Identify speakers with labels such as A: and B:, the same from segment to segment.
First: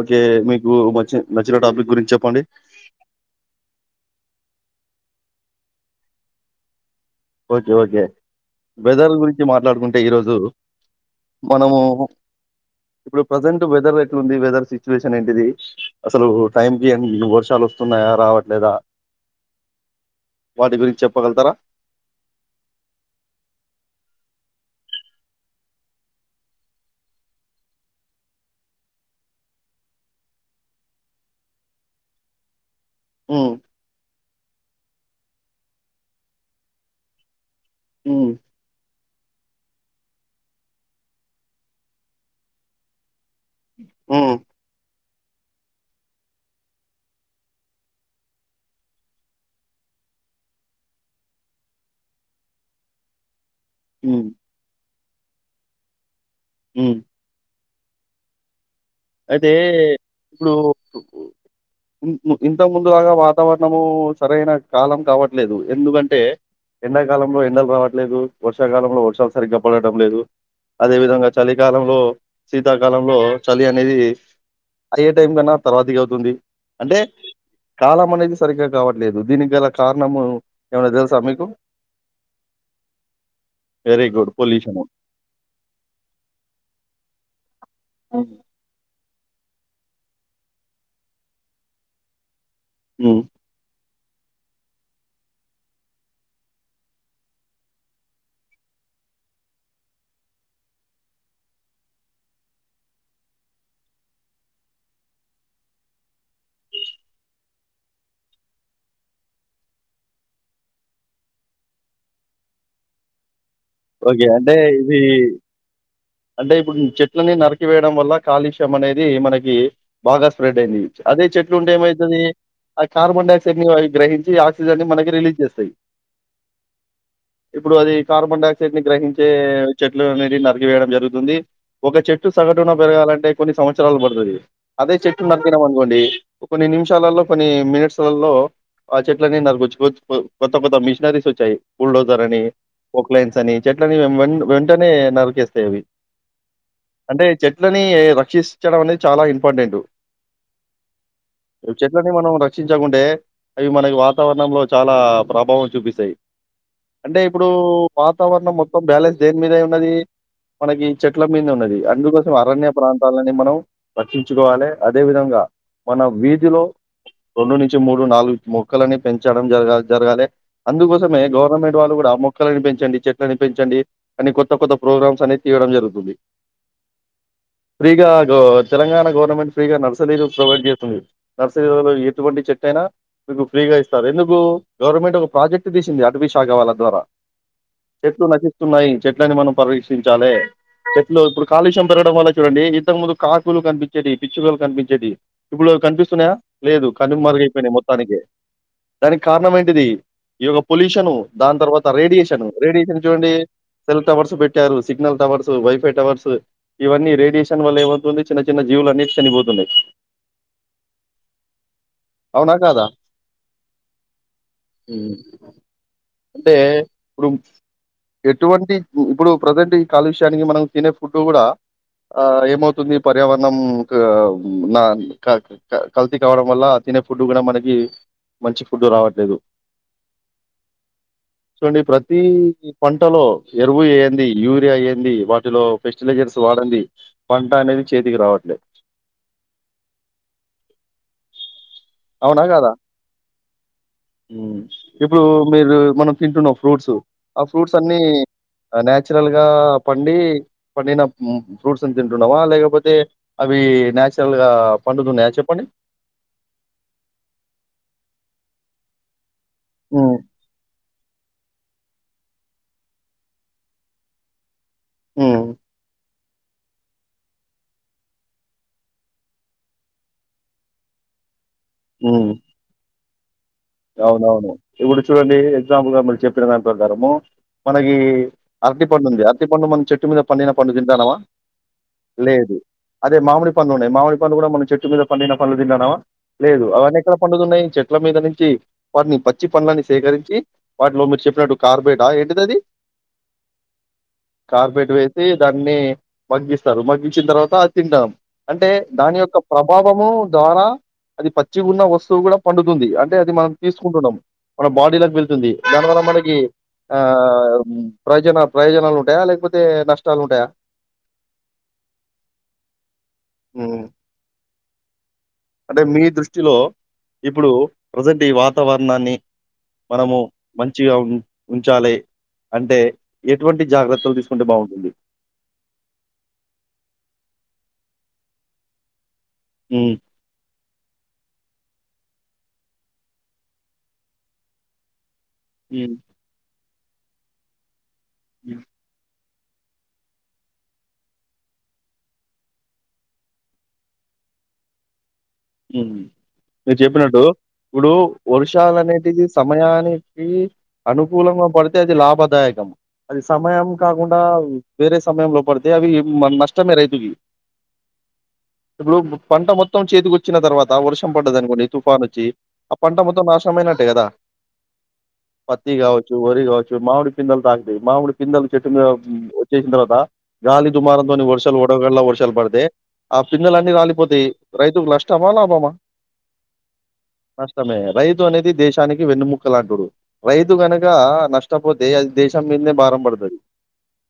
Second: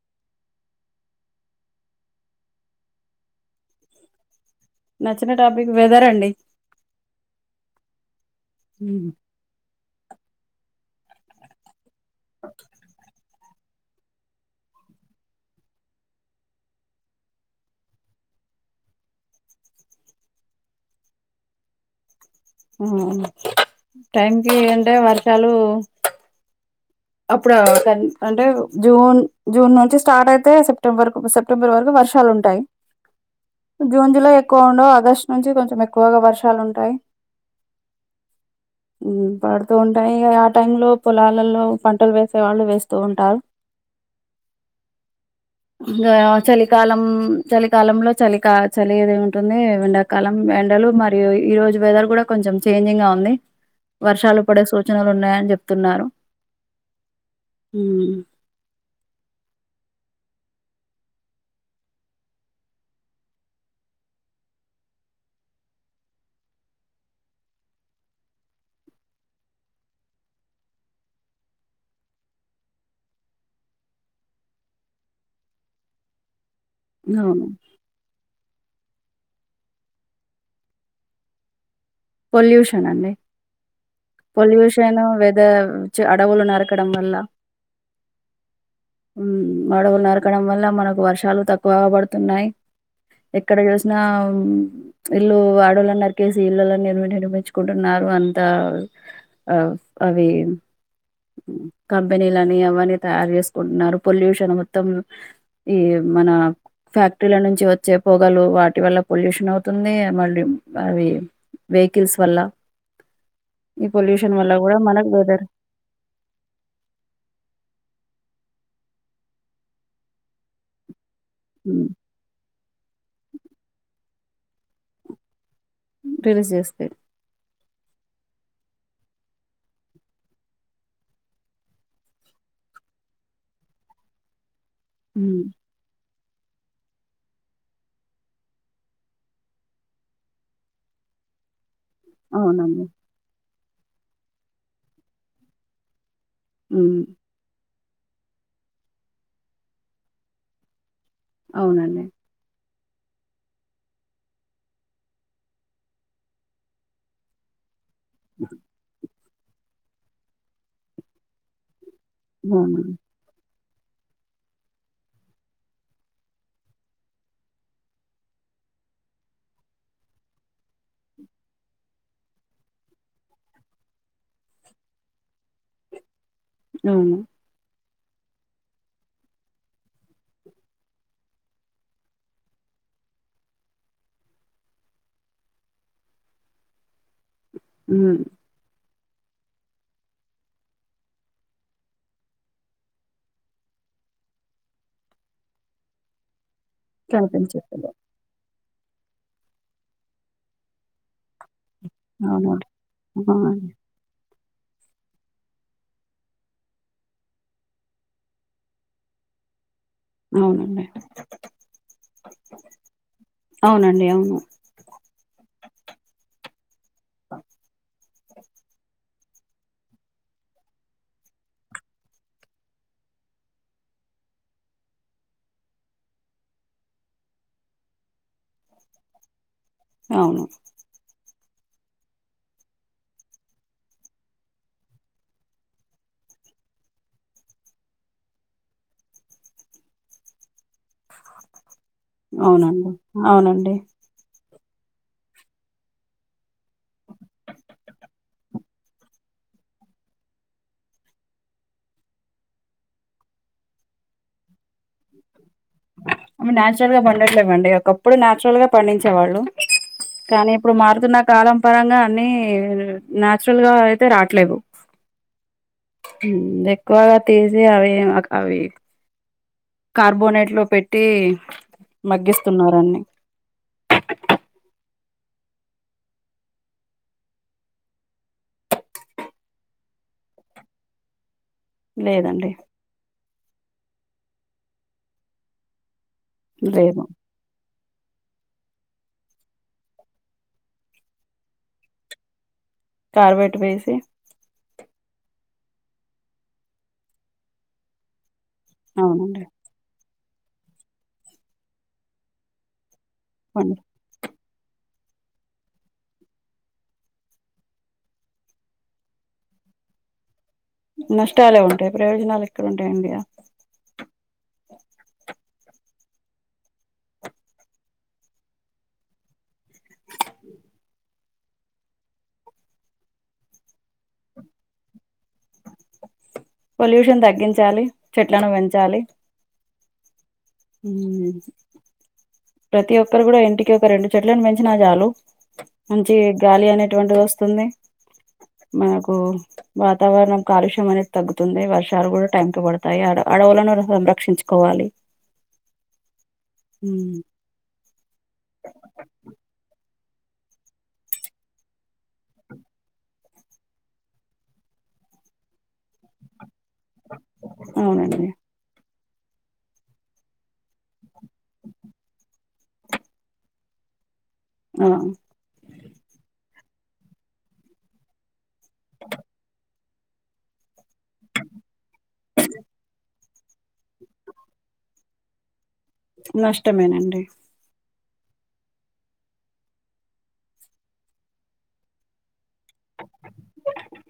A: Okay మీకు వచ్చి నచ్చిన టాపిక్ గురించి చెప్పండి
B: నచ్చిన టాపిక్ వెదర్ అండి
A: ఓకే ఓకే వెదర్ గురించి మాట్లాడుకుంటే ఈ రోజు దు మనము ఇప్పుడు ప్రెసెంట్ వెదర్ ఎట్లుంది వెదర్ సిచ్యువేషన్ ఏంటిది అసలు టైంకీ ఎ న్ వర్షాలు ఒస్తున్నాయా రావట్లేదా వాటి గురించెప్పగల్తారా
B: హమ్ టైంకి అంటే వర్షాలు అప్పుడా అంటే జూన్ జూన్ నుంచి స్టార్ట్ ఐతే సెప్టెంబర్కు సెప్టెంబర్ వరకు వర్షాలుంటాయి
A: ఉమ్,
B: జూన్ జులై ఎక్కువ ఉండవ ఆగస్ట్ నుంచి కొంచం ఎక్కువగా వర్షాలుంటాయి
A: ఉమ్,
B: ఉమ్ పాడుతూ ఉంటాయి ఆ టైం లో పొలాలల్లో పంటలు వేసే వాళ్ళు వేస్తూ వుంటారు
A: ఉమ్
B: ఇంగా చలికాలం చలికాలంలో చలిక చలి ఇది ఉంటుంది ఎండాకాలం ఎండలు మరియు ఈ రోజు వెదర్ గుడా కొంచం చేంజింగ్ గా ఉంది
A: ఉమ్,
B: వర్షాలు పడే సూచనలున్నాయని జెప్తున్నారు
A: ఉమ్
B: ఉమ్మ్
A: ఐతే ఇప్పుడు ఉమ్మ్ ఇంతక్ముందులాగ వాతావరణము సరైన కాలం కావట్లేదు ఎందుకంటే ఎండాకాలంలో ఎండలు రావట్లేదు వర్షాకాలంలో వర్షాలు సరిగ్గా పడటం లేదు అదే విధంగా చలికాలంలో శీతాకాలంలో చలి అన్ అనేది అయ్యేటైం కన్నా తర్వాతికి అవుతుంది అంటే
B: అవును.
A: కాలం అనేది సరిగా కావట్లేదు దీనిగ్గలా కారణము ఎమన్నా తెల్సా మీకు
B: పొల్యూషనండి
A: వెరీ గుడ్ పొల్యూషను.
B: పొల్యూషన్ వేద చ్ అడవులు నరకడం వల్ల
A: ఉమ్
B: మ్ అడవుల్ నరకడం వల్ల మనకు వర్షాలు తక్కువగా బడుతున్నాయి
A: హ్మ్.
B: ఎక్కడ జూస్న్ నా ఇల్లు అడవులను నర్కేసి ఇల్లల్ల నిర్మి-నిర్మించుకుంటున్నారు అంతా ఆ అవి కంపెనీలని అవ్వనీ తయారు జేస్కుంటున్నారు పొల్యూషను మొత్తం ఈ మనా ఫ్యాక్టరీల నుంచి ఒచ్చే పొగలు వాటి వల్ల పొల్యూషన్ అవుతుంది మళ్ళీ అవి వేహికిల్స్ వల్ల ఈ
A: ఓకే.
B: పొల్యూషన్ వల్ల
A: అంటే
B: గుడా
A: ఇది
B: మనక్ వెదర్
A: అంటే ఇప్పుడ్ చెట్లని నరికివేయడం వల్ల కాలుష్యం అనేది మనకి బాగా స్ప్రెడ్ ఐంది అదే చెట్లు
B: హ్మ్.
A: ఉంటేమైయితది ఆ కార్బన్ డైయాక్సైడ్ని గ్రహించి ఆక్సిజన్ని మనకి రిలీజ్ జేస్తయ్
B: రిలీజ్ జేస్తే
A: ఇప్పుడు అది కార్బన్ డైయాక్సైడ్ని గ్రహించే చెట్లు అనేటి నరికివేయడం జర్ గుతుంది ఒక చెట్టు సగటున పెరగాలంటే కొన్ని సంవత్సరాలు పడుతది అదే చెట్టు
B: హ్మ్
A: నరికినమనుకోండి కొన్ని నిమిషాలల్లో కొన్ని మినిట్స్లల్లో ఆ చెట్ల ని నరకచ్చు కొత్త కొత్త మిష్నరీష్ ఒచ్చాయి బుల్డోజర్ అని
B: అవునండి
A: పోక్లైన్స్ అని చెట్లని వెంట్-వెంటనే నరికేస్తాయవీ
B: హ్మ్
A: అంటే చెట్లని రక్షింష్ చడం అనేది చాలా ఇంపార్టెంటు
B: అవునండి
A: చెట్లని మనము రక్ష్ రక్షించకుంటే అవి మనకు వాతావరణంలో చాలా ప్రభావం చూపిస్తాయ్ అంటే ఇప్పుడు వాతావరణం మొత్తం బ్యాలెన్స్ దేన్మీదైయున్నది మనకి చెట్ల మీద్నె ఉన్నది అందుకోసం అరణ్య
B: అవును
A: ప్రాంతాలని మనం రక్షించుకోవాలే అదే విధంగా మన వీధిలో రెండు నించి మూడు నాలుగు మొక్కలని పెంచడం జరగా జర్గాలే అందుకోసమే గవర్నమెంట్ వాళ్ళు గూడా అ మొక్కలని పెంచండి చెట్లని పెంచండి అని కొత్త కొత్త ప్రోగ్రామ్స్ అనే తీయడం జరుగుతుంది
B: ఔనా
A: ఫ్రీగా గ్ తెలంగాణ గవర్నమెంట్ ఫ్రీగా నర్సరీలు ప్రొవైడ్ జేస్తుంది నర్సరీలు ఎటువంటి చెట్టే యేన మీకు ఫ్రీగా ఇస్తారు ఎందుకు గవర్నమెంట్ ఒక ప్రాజెక్ట్ దీసింది అటవీ శాఖ వాళ్ళ ద్వారా
B: హ్మ్
A: చెట్లు నశిస్తున్నయి చెట్లని మనం పరిరక్షించాలే చెట్లు ఇప్పుడు కాలుష్యం పెరగడం వల్ల చూడండి ఇంతకముందు కాకులు కనిపించేటియి పిచ్చుకలు కనిపించేటియి ఇప్పుడు డ్ కనిపిస్తున్నాయా లేదు
B: ప్రార్థన
A: కనుమరుగయిపోయినయ్
B: చేస్తారు
A: మొత్తానికే దానికి కారణమేంటిది ఈ ఒక పొల్యూషను దాని తర్వాత త రేడియేషను
B: అవునండి
A: రేడియేషన్ని చూడండి
B: అవునండి
A: సెల్టవర్స్ పెట్టారు సిగ్నల్ టవర్సు వైఫై టవర్సు ఇవన్నీ రేడియేషన్ వల్ల ఏమవుతుంది చిన్న చిన్న జీవులు అన్ని చనిపోతున్నాయి
B: అవునండీ అవునండ్
A: ఉహ్మ్ అంటే ఇపుడ్మ్ ఎటువంటి ఇప్పుడు ప్రజెంట్ ఈ కాలుష్యానికి మనం తినే ఫుడ్ గూడా ఆ ఏమవుతుంది పర్యావరణం క్ నా కా క కల్తీ కావడం వల్ల అతీ తినే ఫుడ్ గూడా మనకి మంచి ఫుడ్ రావట్లేదు
B: అవును
A: చూండండి ప్రతీ పంటలో ఎరువు ఏయంది యూరియా ఏంది వాటిలో ఫెస్టిలైజర్స్ వాడండి పంట అనేది చేతికి రావట్లే
B: అవునండి అవునండి
A: ఉమ్ ఇపుడు మీరు మనం తింటున్న ఫ్రూట్స్ ఆ ఫ్రూట్స్ అన్నీ న్యాచురల్ గా పండి పండిన మ్ ఫ్రూట్స్ ని తింటున్నమా లేకపోతే అవి వీ న్యాచురల్ గా పండుతున్నయా చెప్పండి
B: న్యాచురల్ గా పండట్లేవండి ఒకప్పుడు న్యాచురల్గా పండించేవాళ్ళు
A: ఉమ్,
B: కానీ ఇపుడు మారుతున్న కాలం పరంగా అన్నీ న్యాచురల్ గా అయితే రాట్లేవు
A: ఉమ్మ్
B: హుమ్ ఎక్కువగా తీసి అవి అక్ అవి కార్బోనేట్ లో పెట్టి
A: ఉమ్.
B: మగ్గిస్తున్నారన్ని
A: అవునవును ఇపుడు చూడండి ఎగ్జాంపుల్గా మీరు చెప్పిన దాని ప్రకారము మనకి అరటి పండు ఉంది అరటి పండు మనం చెట్టు మీద పండిన పండు తింటాన్నమా
B: లేదండి
A: లేదు అదే మామిడి పండ్లు ఉన్నాయి మామిడి పండు కూడా మనం చెట్టు మీద పండిన పండ్లు తింటనమా లేదు అవన్నీ ఎక్కడ పండుతున్నాయి చెట్ల మీద నుంచి వాటిని పచ్చి పండ్లని సేకరించి వాటిలో మీరు చెప్పినట్టు కార్బేటా ఏంటిదది
B: కార్బేట్ వేసి
A: కార్పెట్ వేసి దాన్ని మగ్గిస్తరు మగ్గించిన తర్వాత అది తింటాం అంటే దాని యొక్క
B: అవునండి
A: ప్రభావమూ ద్వారా అది పచ్చిగున్న వస్తువు గూడా పండుతుంది అంటే అది మనం
B: పండి
A: తీసుకుంటున్నము మన బాడీలకి వెళ్తుంది దానివల్ల మనకి ఆ ప్రయోజన ప్రయోజనాలు ఉంటయా లేకపోతే నష్టాలు ఉంటయా
B: నష్టాలే ఉంటాయి ప్రయోజనాలు ఎక్కడ ఉంటాయండి ఇగా
A: హ్మ్. అంటే మీ దృష్టిలో ఇపుడు ప్రజెంట్ ఈ వాతావరణాన్ని మనము మంచిగా ఉన్ ఉంచాలే అంటే ఎటువంటి జాగ్రత్తలు దీసుకుంటే బావుంటుంది
B: పొల్యూషన్ తగ్గించాలి చెట్లను వెంచాలి
A: ఉమ్మ్
B: ఉమ్ ప్రతి ఒక్కరు గూడా ఇంటికి ఒక రెండు చెట్లలను పెంచినా చాలు
A: ఉమ్
B: మంచి గాలి అనేటువంటిది వొస్తుంది మనకు వాతావరణం కాలుష్యం అనేది తగ్గుతుంది. వర్షాలు కూడా టైం టూ పడతాయి అడ్ అడవులను సమ్ సంరక్షించూ కోవాలి
A: మ్మ్ మీర్జెప్పినట్టు ఇప్పుడు వర్షాలు అనేటివి సమయాని కీ అనుకూలంగా పడితే అది లాభదాయకం అది సమయం కాకుండా వేరే సం లోపల పడితే అవి మనష్
B: అవునండి
A: ఇప్పుడు పంట మొత్తం చేతికో చ్చిన తర్వాత వర్షం పడ్డదనుకోండి తుఫానొచ్చి ఆ పంట మొత్తం నాశనంమైనట్టే కదా
B: ఆ
A: పత్తి కావచ్చు, వరి కావచ్చు మామిడి పిందల్ తాకుతై మామిడి పిందలు చెట్టు మీద వచ్చేసిన తర్వాత గాలి దుమారంతోని వర్షాలు వడగల్లా వర్షాలు పడితే ఆ పిదేలూ అన్నీ రాలిపోతయి రైతుకు నష్టమా లాభమా
B: నష్టమేనండి
A: నష్టమే. రైతు అనేది దేశానికి వెన్నుముక్క లాంటోడు రైతు కనక నష్టపోతే అది దేశ త్తం మీమీదనే భారం పడుతది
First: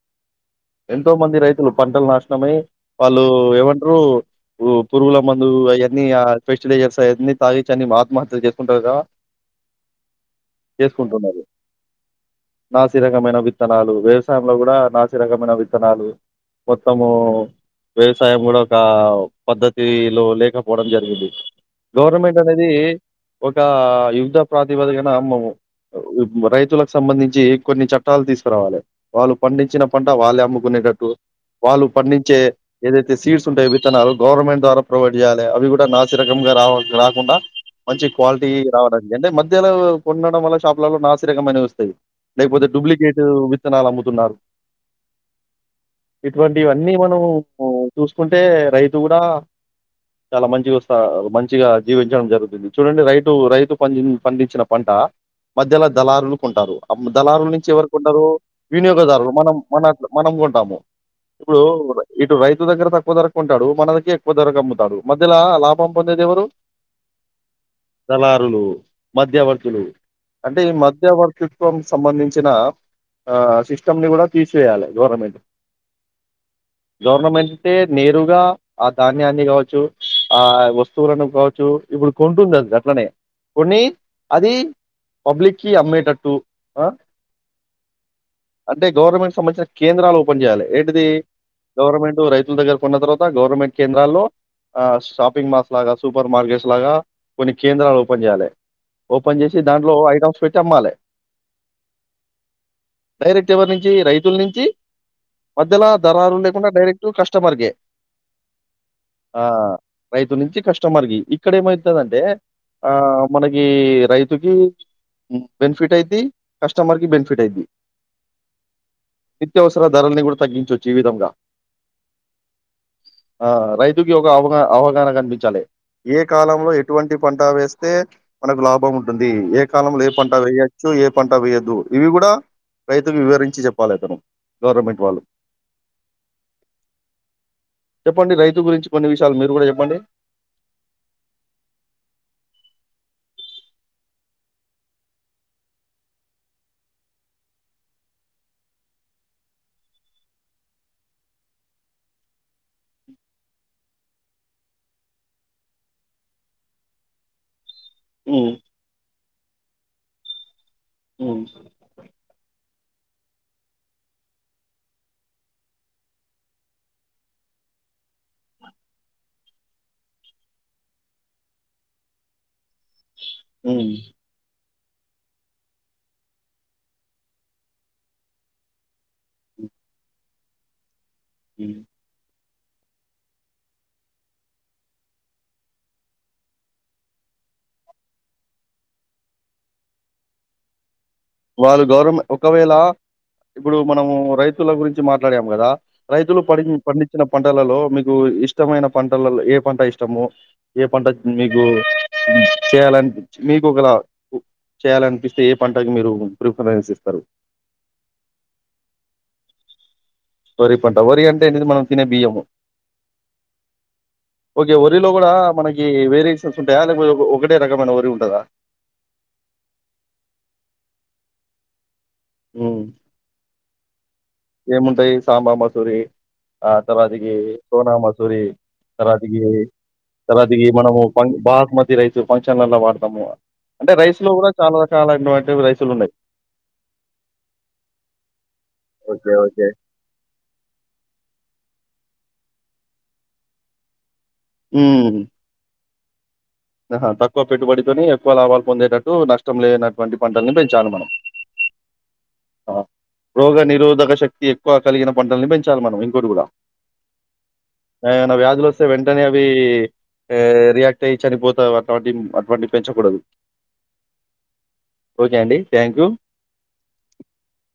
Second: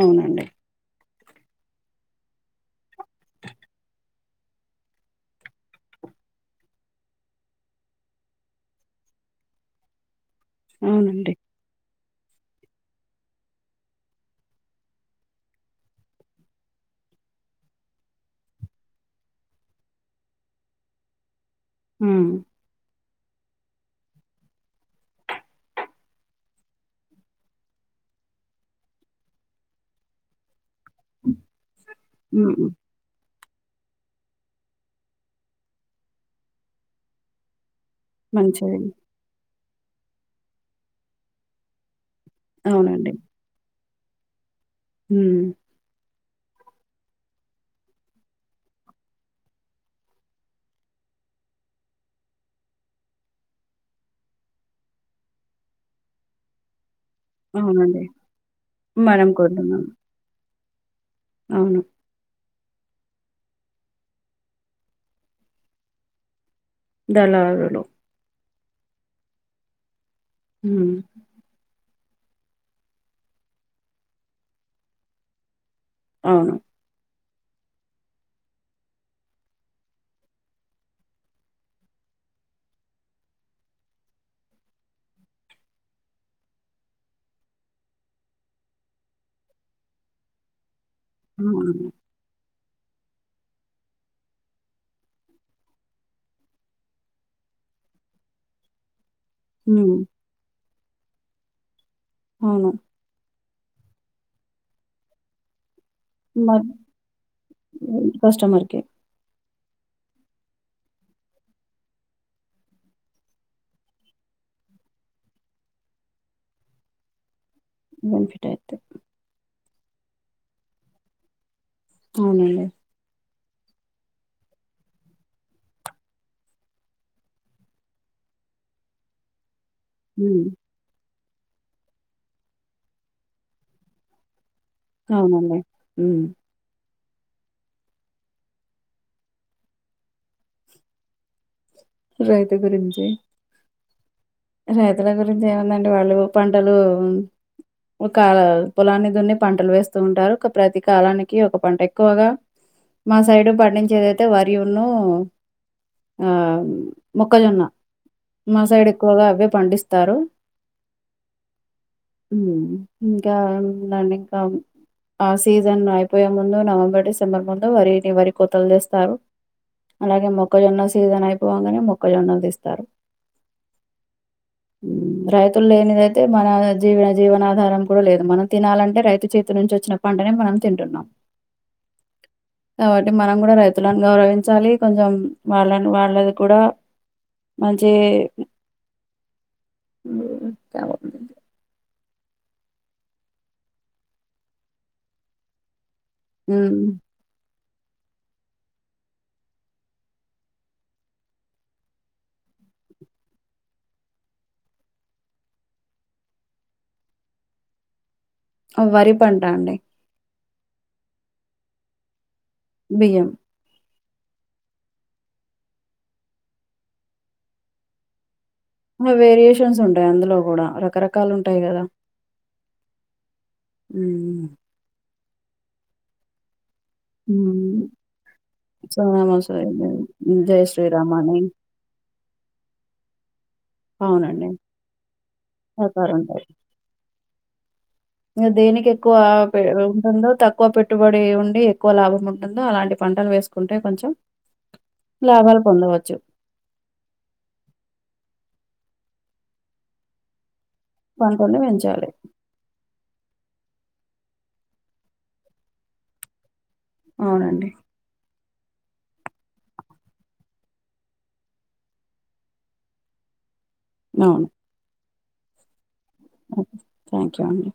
B: అవునండి
A: ఎంతో మంది రైతులు పంటలు నాశనమై వాళ్లూ ఏమంటరూ పురుగుల మందూ అన్నీ ఆ ఫర్టిలైజర్స్ అయన్ని తాగిచ్చని ఆత్మహత్యలు చేసుకుంటారా
B: అవునండి
A: చేసుకుంటున్నారు నాసి రకమైన విత్తనాలు వ్యవసాయంలో కూడా నాసి రకమైన విత్తనాలు మొత్తము వ్యవసాయం కూడా ఒక పద్ధతిలో లేకపో పోవడం జరిగింది
B: ఉమ్
A: గవర్నమెంట్ అనేది ఒకా యుద్ధ ప్రాతిపదికన అన్నము రైతులకు సంబంధించి కొన్ని చట్టాలు తీసుకురావాలి వాళ్ళు పండించిన పంట వాళ్ళే అమ్ముకునేట వాళ్ళు పండించే
B: ఉమ్
A: ఏదైతే సీడ్స్ ఉంటాయో విత్తనాలు గవర్నమెంట్ ద్వారా ప్రొవైడ్ చేయాలి అవి కూడా నాసి రకంగా రా రాకుండా మంచి క్వాలిటీ
B: మంచిది
A: రావడానికి అంటే మధ్య ధ్యాలో కొనడం వల్ల షాప్లల్లో నాసి రకమైన ఒస్తాయి లేకపోతే
B: అవునండి
A: డూప్లికేట్ విత్తనాలు అమ్ముతున్నారు
B: ఉమ్
A: ఇటువంటివన్నీ మనం చూసుకుంటే రైతు కూడా చాలా మంచిగా వస్తా మంచిగా జీవించడం జరుగుతుంది చూడండి రైతు రైతు పండి పండించిన పంటా మధ్యలో దళారులు కొంటారు దళారుల నుంచి ఎవరు
B: అవునండి
A: కొంటారు వినియోగదారులు మనం మన మనం కొంటాము ఇప్పుడు
B: అవును
A: ఇటు రైతు దగ్గర తక్కువ ధరకొంటాడు మన దగ్గర ఎక్కువ ధరకమ్ముతాడు మధ్యలా లాభం పొందేదెవరు
B: దళారులు
A: మధ్యవర్తులు అంటే ఈ
B: ఉమ్
A: మధ్యవర్తిత్వం సంబంధించిన ఆ సిస్టమ్ని కూడా తీసేయాలి గవర్నమెంట్
B: అవును
A: గవర్నమెంటే నేరుగా ఆ ధాన్యాన్ని కావచ్చు ఆ వస్తువులను కావచ్చు ఇప్పుడు కొంటుంది అది అట్లనే కొన్ని అది పబ్లిక్కిి అమ్మేటట్టు అ అంటే గవర్నమెంట్కి సంబంధించిన కేంద్రాలు ఓపెన్ చేయాలి ఏ టిది
B: అవును.
A: గవర్నమెంట్ రైతుల దగ్గర కొన్న తర్వాత గవర్నమెంట్ కేంద్రాల్లో ఆ షాపింగ్ మాల్స్, లాగా సూపర్ మార్కెట్స్, లాగా కొన్ని కేంద్రాలు ఓపెన్ చేయాలి ఓపెన్ చేసి దాంట్లో
B: హ్మ్.
A: ఐటమ్స్ పెట్టి అమ్మాలి
B: అవును
A: డైరెక్ట్ ఎవరి నుంచి రైతులనుంచి మధ్యలా దళారులు
B: మరి
A: లేకుండా డైరెక్ట్ కస్టమర్ కె
B: కస్టమర్‌కే
A: ఆ రైతు నుంచి కస్టమర్కి ఇక్కడ ఏమైతదంటే ఆ మనకి రైతుకి బనిఫిట్ ఐద్ది కస్టమర్కి బనిఫిట్ ఐద్ది
B: బెనిఫిటైద్ధి
A: నిత్యవసర ధరల్ని కూడా తగ్గించవచ్చు ఈ విధంగా
B: అవునండి
A: ఆ రైతుకి ఒక అవగా అవగాహన కనిపించాలి ఏ కాలంలో ఎటువంటి పంటా వేస్తే మనకు లాభం ఉంటుంది ఏ ఎ కాలంలో ఏ పంట
B: హ్మ్.
A: వెయచ్చు ఏ పంట వేయదు ఇవి కూడా రైతువివరించి చెప్పాలి అతను
B: అవును అండి ఉమ్
A: చెప్పండి రైతు గురించి కొన్ని విషయాలు మీరు కూడా చెప్పండి
B: రైతు గురించి రైతుల గురించి ఏముంది అండి వాళ్ళు పంటలు మ్ ఒక ఆ పొలాన్ని దున్ని పంటలు వేస్తుంటారు ఒక ప్రతి కాలానికి ఒక పంట ఎక్కువగా మా సైడు పండించేదైతే వరి యును ఆ మొక్కజొన్న
A: హ్మ్.
B: మ సైడు ఎక్కువగా అవె పండిస్తారు
A: [inaudible]
B: హ్మ్ ఇంకా దాని ఇక ఆ సీజన్ అయిపోయేముందు నవంబర్ డిసెంబర్ ముందు వరిని వరి కొతలు చేస్తారు అలాగే మొక్కజొన్న సీజన్ అయిపోవగానే మొక్కజొన్నలు తీస్తారు
A: మ్
B: రైతులు లేనిదైతే మన జీవాన జీవనాధారం కూడా లేదు మనం తినాలంటే రైతు చేతిల్ నుంచి వచ్చిన పంటనే మనం తింటున్నాం
A: [inaudible]
B: కావట్టి మనం కూడా రైతులను గౌరవించాలి కొంచెం వాళ్ళని వాళ్ళది కూడా మంచి
A: వాళ్ళు గవరమె ఒకవేళ ఇప్పుడు మనము రైతుల గురించి మాట్లాడాం కదా రైతులు పడిన్
B: హ్మ్.
A: పండించిన పం టలలో మీకు ఇష్టమైన పంటలలో ఏ పంట ఇష్టము ఏ పంట మీకు చేయాలన్ పి మీకు ఒకలా చేయాలనిపిస్తే ఏ పంటకు మీరు ప్రిఫరెన్స్ ఇస్తరు
B: ఆ వరి పంట అండి
A: వరిపంటా వరి అంటే ఏంటిది మనం తినే బియ్యము
B: బియ్యం
A: ఒకే వరిలో కూడా మనకి వేరియేషన్స్ ఉంటాయా లేకపో ఒకటే రకమైన వరి ఉంటదా
B: హ వెరియేషన్స్ ఉంటాయి అందులో కూడా రకరకాలు ఉంటాయి కదా
A: మ్ ఏముంటాయి సాంబ మసురి ఆ తర్వాతకి సోనామాసూరి
B: సోనా
A: తర్వాతకి
B: మసూరి జై
A: తర్వాతకి మనము
B: శ్రీరామ్
A: ఫంక్
B: అని
A: బాస్మతి రైసు ఫంక్షన్లల వాడ్తాము కదా అంటే రైసు లో
B: అవునండి
A: కూడా చాలా రకాలుటువంటి రైసులు ఉన్నాయి
B: ప్రకారం ఉంటాయి. ఇగ దేనికి ఎక్కువ
A: ఓకే.
B: Pay
A: okay.
B: ఉంటుందొ తక్కువ పెట్టుబడి ఉండి ఎక్కువ లాభం ఉంటుందో అలాంటి పంటలు వేసుకుంటే కొంచెం
A: హ్మ్.
B: లాభాలు పొందవచ్చు
A: ఆహా తక్కువ పెట్టుబడితొని ఎక్కువ లాభాలు పొందేటట్టు నష్టం లేనటివంటి పంటలను పెం
B: పంటని పెంచాలి
A: రోగానిరోధక శక్తి ఎక్కువ కలిగిన పంటలని పెంచాలి మనం ఇంకోటి కూడా
B: అవునండి
A: దులు వస్తే వెంటనే అవి ఆ రియాక్ట్ అయి చనిపోతావ్ అటువంటి అటువంటి పెంచకూడదు
B: అవును
A: ఓకే అండి థాంక్యూ
B: ఒకే థాంక్యూ అండి